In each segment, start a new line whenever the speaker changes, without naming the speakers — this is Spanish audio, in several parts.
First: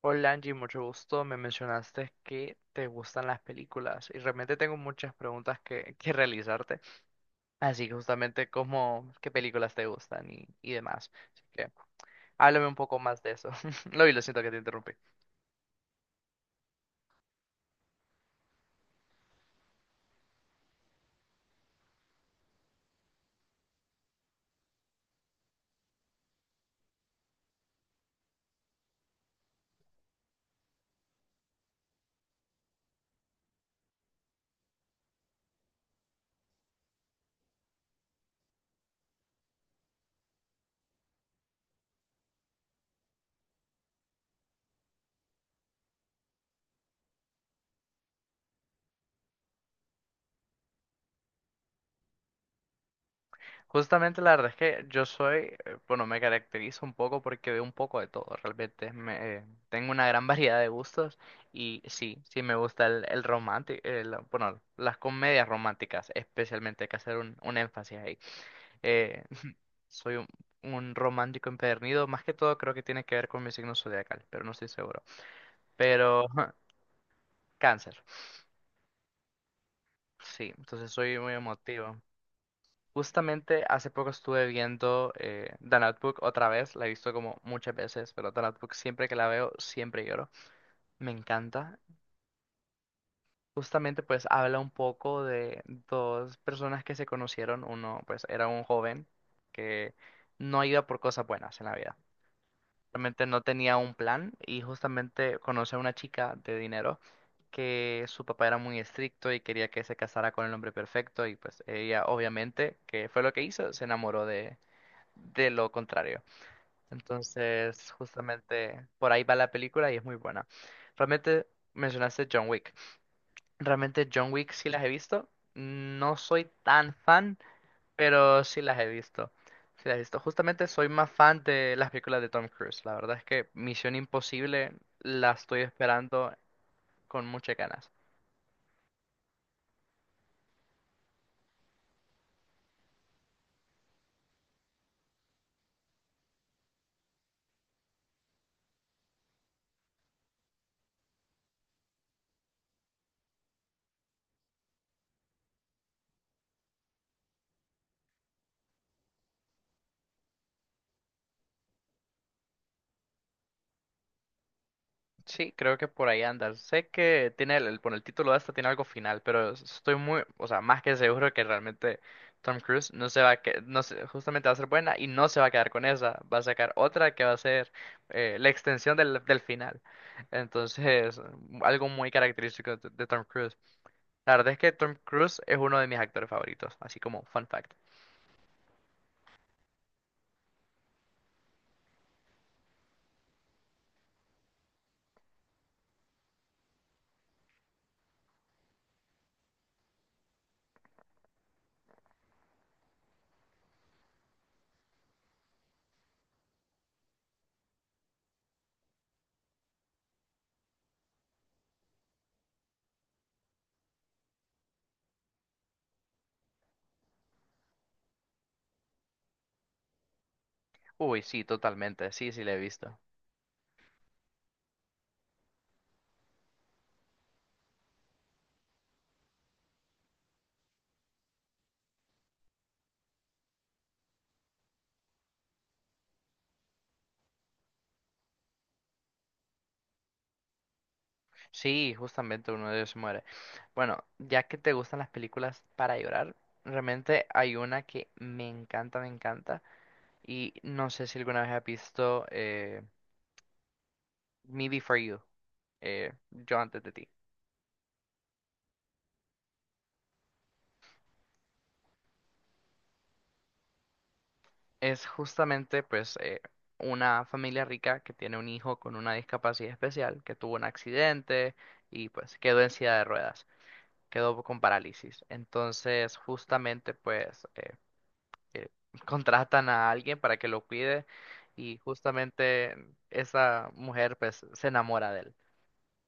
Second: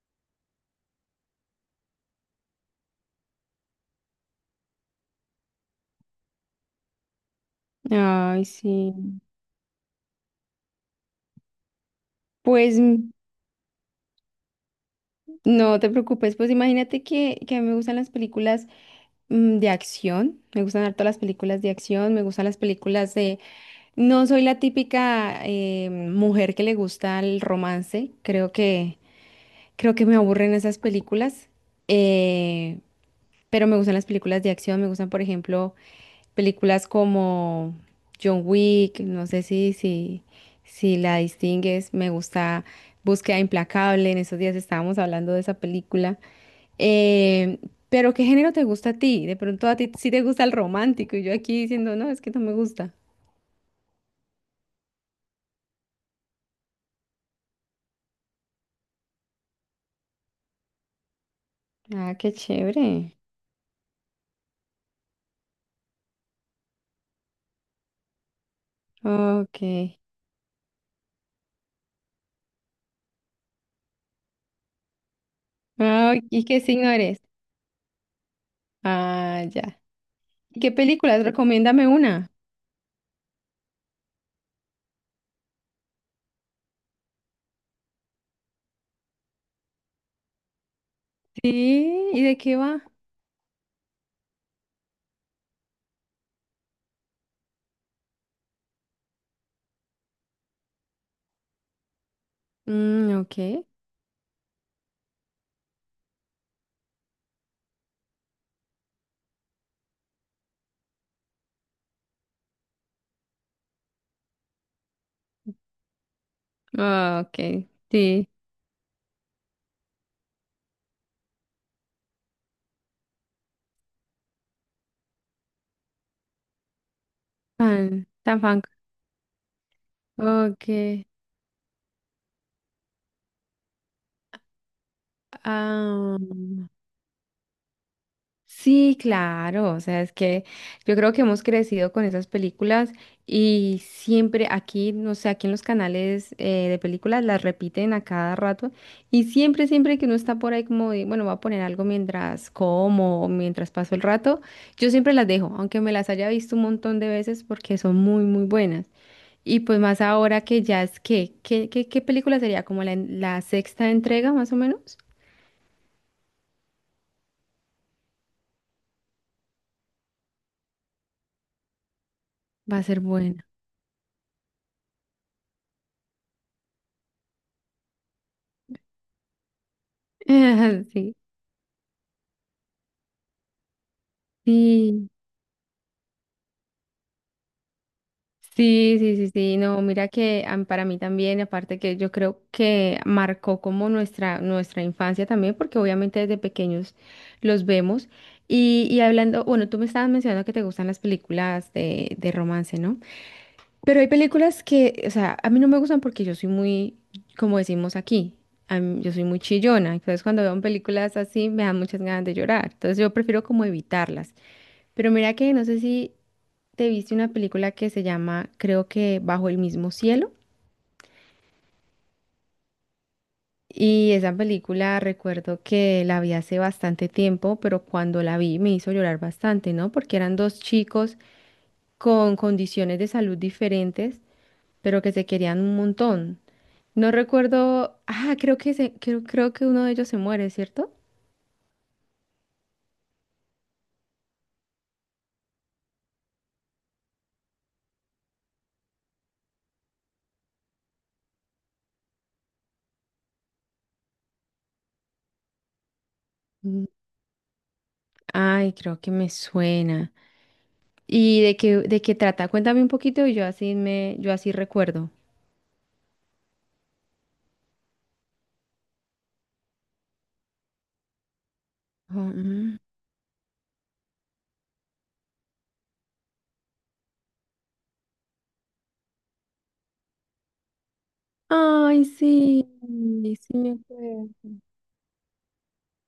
Hola Angie, mucho gusto. Me mencionaste que te gustan las películas y realmente tengo muchas preguntas que realizarte. Así que
Ay,
justamente
sí.
como qué películas te gustan y demás. Así que háblame un
Pues
poco
mm,
más de eso. Lo vi, lo siento que te interrumpí.
no te preocupes, pues imagínate que a mí me gustan las películas de acción, me gustan harto las películas de acción, me gustan las películas de... No soy la típica mujer que le gusta el romance, creo que me aburren esas películas. Eh, Pero me gustan las películas de acción, me gustan, por ejemplo, películas como John Wick, no sé si la distingues, me gusta Búsqueda Implacable, en esos días estábamos hablando de esa película. Eh, pero ¿qué género te gusta a ti? De pronto a ti sí te gusta el romántico y yo aquí diciendo, no, es que no me gusta.
Justamente la verdad es que yo soy, bueno, me caracterizo un poco porque veo un poco de todo. Realmente tengo una gran variedad de gustos y
Ah,
sí,
qué
sí me gusta
chévere.
el romántico, bueno, las comedias románticas, especialmente hay que hacer un énfasis ahí. Eh,
Ok.
Soy un romántico empedernido. Más que todo creo que tiene que ver con mi signo zodiacal, pero no estoy seguro.
Ah,
Pero
¿y qué signo eres?
cáncer.
Ah, ya.
Sí,
¿Y qué
entonces soy
películas?
muy
Recomiéndame
emotivo.
una.
Justamente hace poco estuve viendo The Notebook otra vez. La he visto como muchas veces, pero The Notebook siempre que la veo, siempre lloro. Me encanta.
Sí, ¿y de qué va?
Justamente pues habla un poco de dos personas que se conocieron. Uno pues era un joven que no iba por cosas buenas en la vida.
Mm,
Realmente no
ok.
tenía un plan y justamente conocí a una chica de dinero que su papá era muy estricto y quería que se casara con el hombre perfecto y pues ella obviamente, que fue lo que hizo, se enamoró de lo contrario.
Ah, ok,
Entonces,
sí.
justamente por ahí va la película y es muy buena. Realmente mencionaste John Wick. Realmente John Wick sí las he visto. No soy tan fan,
Fan, tan
pero sí
fan.
las he visto. Sí las he visto. Justamente
Ok.
soy más fan de las películas de Tom Cruise. La verdad es que Misión Imposible la estoy
Ah,
esperando con muchas ganas.
sí, claro. O sea, es que yo creo que hemos crecido con esas películas y siempre aquí, no sé, aquí en los canales de películas las repiten a cada rato y siempre, siempre que uno está por ahí como de, bueno, voy a poner algo mientras como o mientras paso el rato, yo siempre las dejo, aunque me las haya visto un montón de veces porque son muy, muy buenas. Y pues más ahora que ya es que, ¿ qué película sería? ¿Como la sexta entrega más o menos?
Sí, creo que por ahí anda. Sé que tiene por el título de esta tiene algo final, pero estoy muy, o sea, más que seguro que realmente Tom
Va a
Cruise
ser
no se va a
buena.
no se- justamente va a ser buena y no se va a quedar con esa. Va a sacar otra que va a ser la extensión del final.
Sí.
Entonces, algo muy característico de Tom Cruise. La verdad es que Tom
Sí,
Cruise es uno de mis actores favoritos, así como fun fact.
sí. No, mira que a mí- para mí también, aparte que yo creo que marcó como nuestra, nuestra infancia también, porque obviamente desde pequeños los vemos. Y hablando, bueno, tú me estabas mencionando que te gustan las películas de romance, ¿no? Pero hay películas que, o sea, a mí no me gustan porque yo soy muy, como decimos aquí, a mí- yo soy muy chillona. Entonces, cuando veo películas así, me dan muchas ganas de llorar. Entonces, yo prefiero como evitarlas. Pero mira que no sé si te viste una película que se llama, creo que Bajo el mismo cielo.
Uy, sí, totalmente, sí, sí, le he visto.
Y esa película recuerdo que la vi hace bastante tiempo, pero cuando la vi me hizo llorar bastante, ¿no? Porque eran dos chicos con condiciones de salud diferentes, pero que se querían un montón. No recuerdo. Ah, creo que se- creo que uno de ellos se muere, ¿cierto?
Sí, justamente uno de ellos se muere. Bueno, ya que te gustan las películas para llorar, realmente hay una que me encanta, me encanta. Y no sé si alguna vez has visto Me Before You, Yo antes
Mm,
de ti.
Ay, creo que me suena. ¿Y de qué trata? Cuéntame un poquito y yo así me, yo así
Es
recuerdo.
justamente, pues, una familia rica que tiene un hijo con una discapacidad especial, que tuvo un accidente y
Oh,
pues quedó en
mm.
silla de ruedas. Quedó con parálisis. Entonces, justamente, pues, eh, contratan a alguien para que lo cuide y
Ay, sí,
justamente
sí
esa
me
mujer,
acuerdo.
pues, se enamora de él.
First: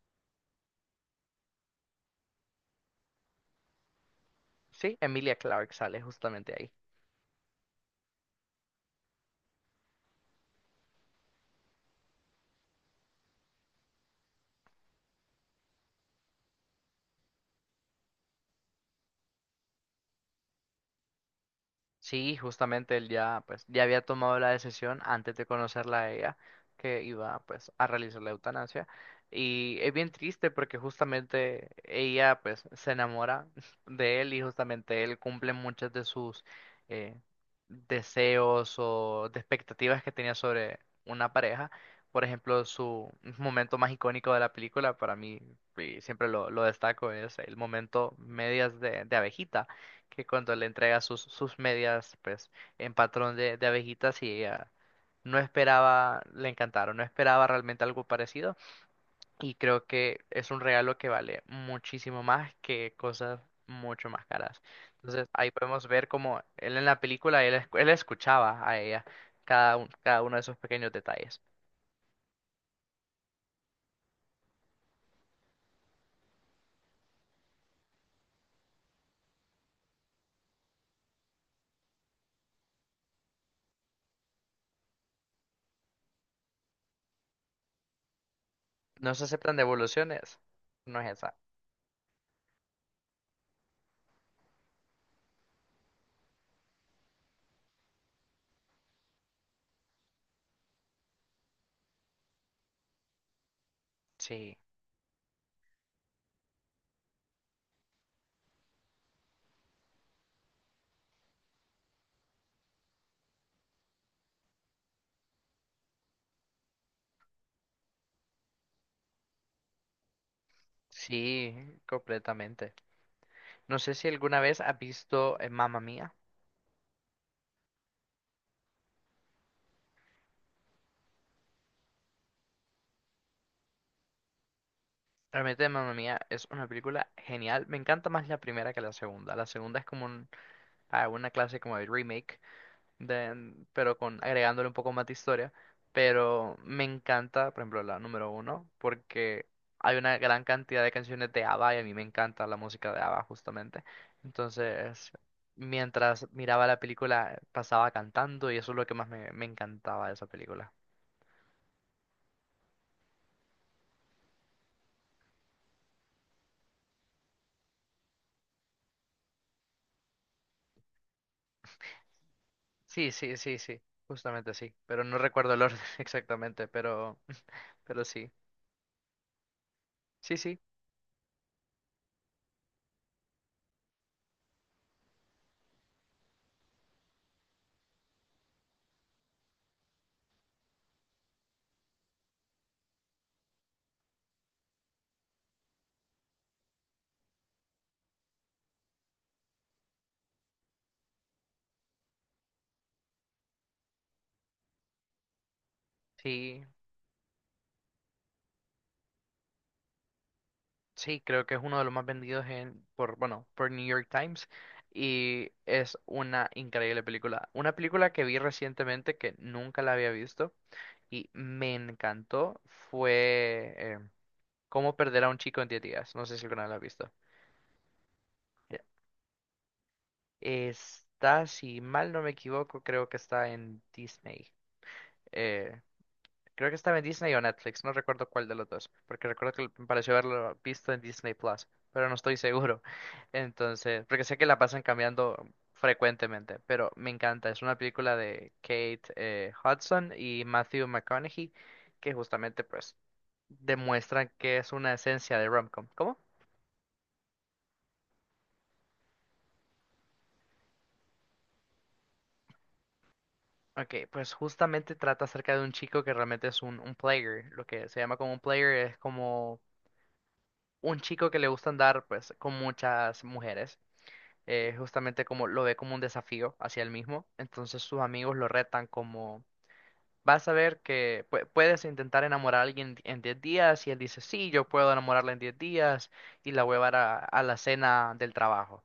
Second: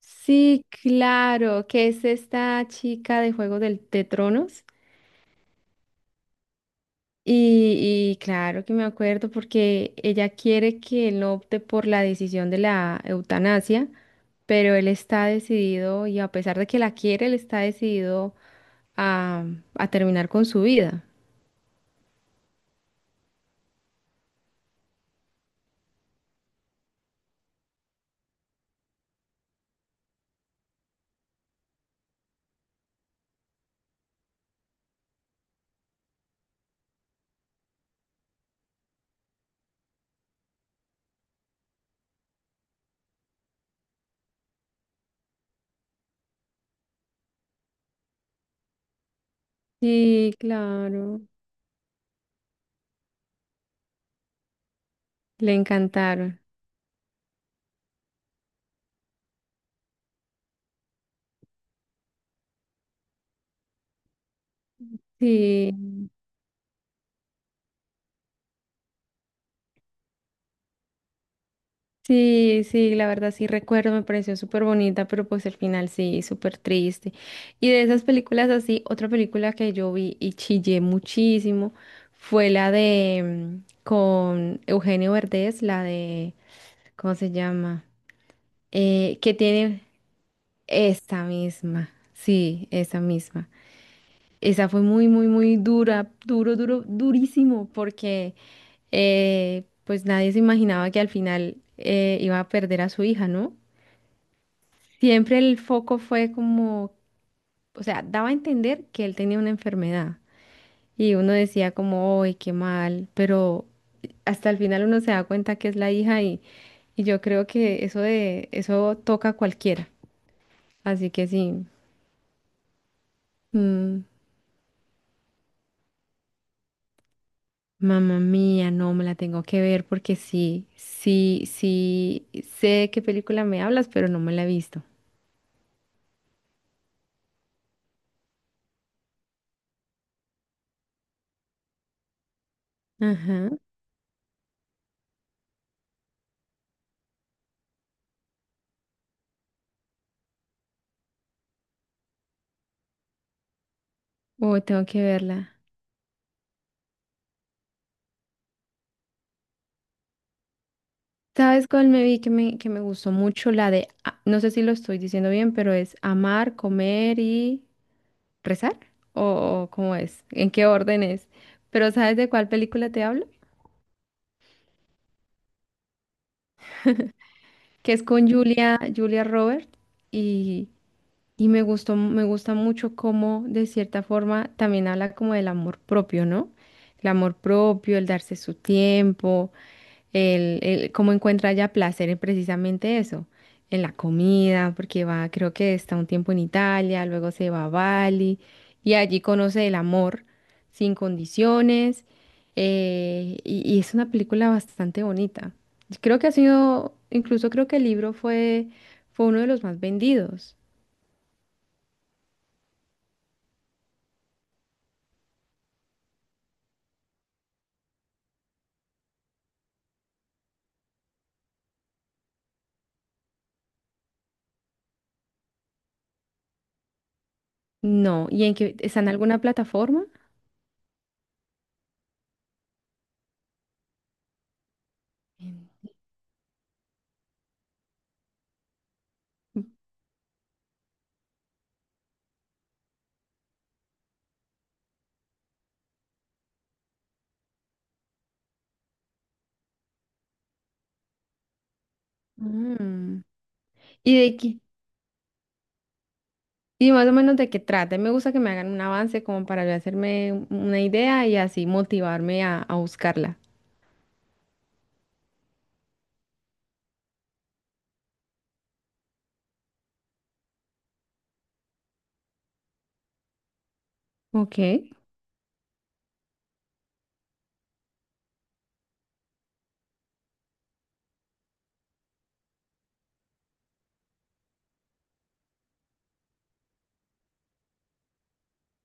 Sí, claro, que es esta chica de de Tronos.
Sí, Emilia Clarke sale justamente ahí.
Y claro que me acuerdo porque ella quiere que él opte por la decisión de la eutanasia, pero él está decidido y a pesar de que la quiere, él está decidido a, a terminar con su vida.
Sí, justamente él ya, pues, ya había tomado la decisión antes de conocerla a ella que iba, pues, a realizar la eutanasia. Y es bien triste porque justamente ella, pues, se enamora de él y justamente él cumple muchas de sus eh, deseos o de expectativas que tenía sobre una pareja. Por ejemplo, su momento más icónico de la película, para mí, y siempre lo destaco, es el momento medias de abejita que
Sí,
cuando le entrega
claro,
sus medias, pues, en patrón de abejitas y ella no
le
esperaba,
encantaron.
le encantaron, no esperaba realmente algo parecido y creo que es un regalo que vale muchísimo más que cosas mucho más caras. Entonces ahí
Sí.
podemos ver como él en la película, él escuchaba a ella cada uno de esos pequeños detalles.
Sí, sí, la verdad sí recuerdo, me pareció súper bonita, pero pues el final sí, súper triste. Y de esas películas así, otra película que yo vi y chillé muchísimo fue la de con Eugenio Verdez, la de, ¿cómo se llama?
No se
Que
aceptan
tiene
devoluciones, no es
esta
esa.
misma, sí, esa misma. Esa fue muy, muy, muy dura, duro, duro, durísimo, porque pues nadie se imaginaba que al final iba a perder a su hija, ¿no?
Sí,
Siempre el foco fue como, o sea, daba a entender que él tenía una enfermedad y uno decía como, ¡ay, qué mal! Pero hasta el final uno se da cuenta que es la hija y yo creo que eso de eso toca a cualquiera. Así que sí,
sí, completamente. No sé
mm,
si alguna vez has visto Mamma Mía.
mamá mía, no me la tengo que ver porque sí, sí, sí, sé de qué película me hablas, pero no me la he visto.
Realmente Mamma Mía es una película genial. Me encanta más la primera que la segunda. Ah, una clase como de remake,
Ajá.
pero con agregándole un poco más de historia. Pero me encanta, por ejemplo, la número uno, porque hay una gran cantidad de canciones de ABBA y a mí me encanta la música de ABBA justamente.
Uy, tengo que
Entonces,
verla.
mientras miraba la película, pasaba cantando y eso es lo que más me encantaba de esa película.
¿Sabes cuál me vi que me gustó mucho? La de, a- no sé si lo estoy diciendo bien, pero es amar, comer y rezar. ¿O cómo es? ¿En qué orden es? Pero ¿sabes de cuál película te
Sí,
hablo?
sí, sí, sí, justamente sí. Pero no recuerdo el orden exactamente, pero...
Que es
Pero sí,
con Julia, Julia Roberts
sí, sí,
y, y me gustó, me gusta mucho cómo de cierta forma también habla como del amor propio, ¿no? El amor propio, el darse su tiempo. Cómo encuentra ella placer en precisamente eso, en la comida, porque va, creo que está un tiempo en Italia, luego se va a Bali y allí conoce el amor sin condiciones y es una película bastante bonita. Creo que ha
sí,
sido, incluso creo que el libro fue, fue uno de los más vendidos.
sí, creo que es uno de los más vendidos en, por, bueno, por New York Times y es una increíble película. Una película que vi recientemente que nunca la había visto y me encantó fue Cómo perder a un chico en 10 días. No sé si alguna vez la has visto.
No, ¿y en qué,
Mira,
está en alguna plataforma?
está, si mal no me equivoco, creo que está en Disney. Eh, Creo que estaba en Disney o Netflix, no recuerdo cuál de los dos, porque recuerdo que me pareció haberlo visto en Disney Plus, pero no estoy seguro. Entonces, porque sé que la pasan cambiando frecuentemente, pero me encanta. Es una película de Kate Hudson y Matthew McConaughey que justamente pues
Mm. ¿Y
demuestran
de
que
qué?
es una esencia de romcom. ¿Cómo?
Y más o menos de qué trata. Me gusta que me hagan un avance como para yo hacerme un- una idea y así motivarme a buscarla.
Ok, pues justamente trata acerca de un chico que realmente es un player. Lo que se llama como un player es como un chico que le gusta andar pues con muchas mujeres
Ok.
justamente como lo ve como un desafío hacia él mismo. Entonces sus amigos lo retan como, vas a ver que puedes intentar enamorar a alguien en 10 días y él dice, sí, yo puedo enamorarla en 10 días y la voy a llevar a la cena del trabajo.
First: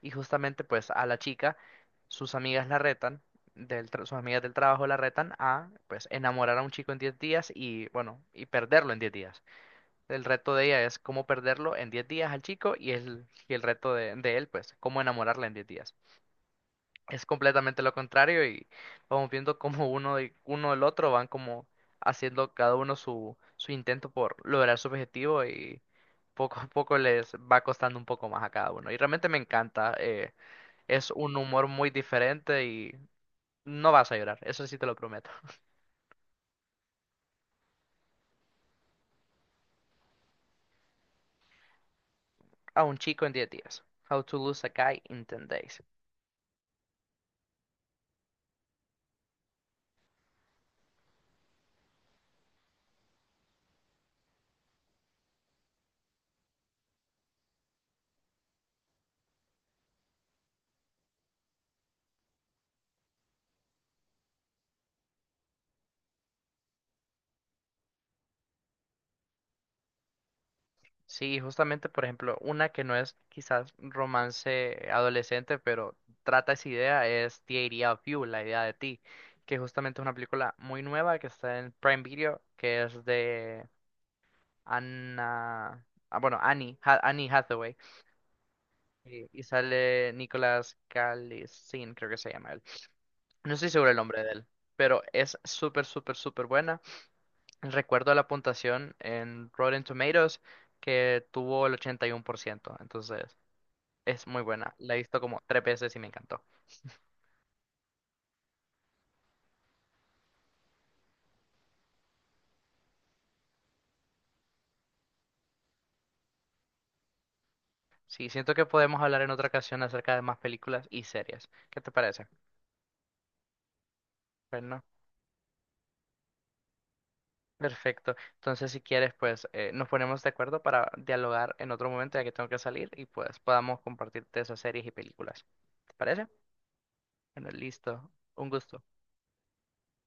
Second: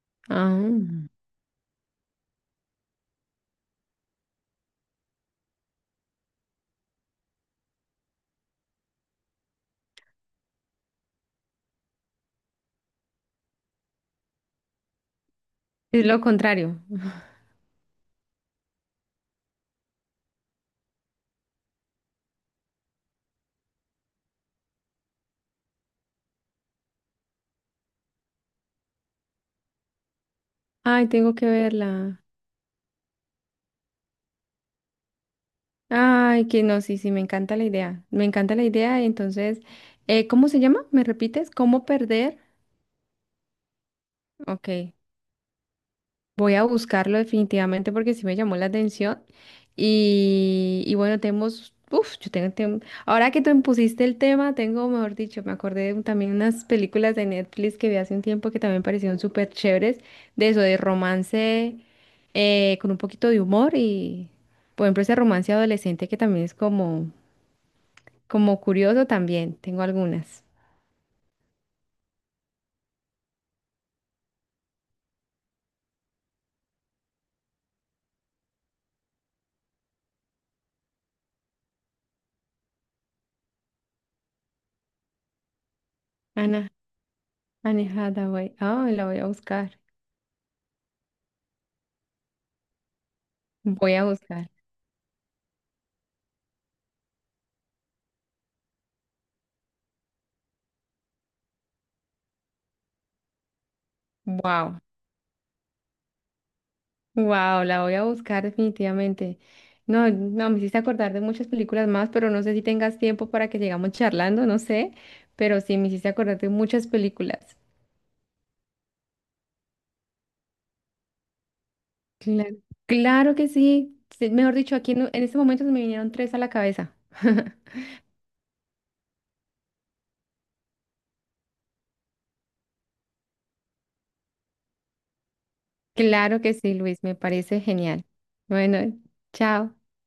Y justamente
Ah,
pues a la chica, sus amigas la retan. Sus amigas del trabajo la retan a pues enamorar a un chico en 10 días y bueno y perderlo en 10 días. El reto de ella es cómo perderlo en 10 días al chico y y el reto de él pues cómo enamorarla en 10 días
es lo contrario.
es completamente lo contrario y vamos viendo cómo uno de uno del otro van como haciendo cada uno su intento por lograr su objetivo y poco a poco les va costando un poco más a cada uno. Y realmente me encanta,
Ay,
es
tengo
un
que
humor muy
verla.
diferente y no vas a llorar, eso sí te lo prometo.
Ay, que no, sí, sí, me encanta la idea. Me encanta la idea. Entonces, ¿cómo se llama? ¿Me repites? ¿Cómo perder?
A un chico en 10 días. How to lose a
Ok.
guy in 10 days.
Voy a buscarlo definitivamente porque sí me llamó la atención. Y bueno, tenemos, uf, yo tengo, tem- ahora que tú me pusiste el tema, tengo, mejor dicho, me acordé de un- también unas películas de Netflix que vi hace un tiempo que también parecieron súper chéveres, de eso, de romance con un poquito de humor y, por ejemplo, ese romance adolescente que también es como, como curioso también, tengo algunas.
Sí, justamente, por ejemplo, una que no es quizás romance adolescente, pero trata esa idea, es The Idea of You, la idea de ti, que justamente es una película muy nueva que está en Prime Video, que es de Anna, ah, bueno,
Ana,
Annie Hathaway,
Anne Hathaway, ah, la voy a
y
buscar,
sale Nicolas Calisin, creo que se llama él. No estoy seguro el
voy a
nombre de él,
buscar.
pero es súper, súper, súper buena. Recuerdo la puntuación en Rotten Tomatoes que tuvo el 81%, entonces... Es muy buena.
Wow.
La he visto como tres veces y me encantó.
Wow, la voy a buscar definitivamente. No, no, me hiciste acordar de muchas películas más, pero no sé si tengas tiempo para que sigamos charlando, no sé, pero sí me hiciste acordar de muchas películas.
Sí, siento que podemos hablar en otra ocasión acerca de más películas y series. ¿Qué te parece?
Claro, claro que sí. Sí, mejor dicho,
Bueno,
aquí en este momento se me vinieron 3 a la cabeza.
perfecto. Entonces, si quieres, pues nos ponemos de acuerdo para dialogar en otro momento ya que tengo que salir y pues podamos compartirte esas series y películas. ¿Te parece?
Claro que sí, Luis, me
Bueno,
parece genial.
listo. Un gusto.
Bueno, chao.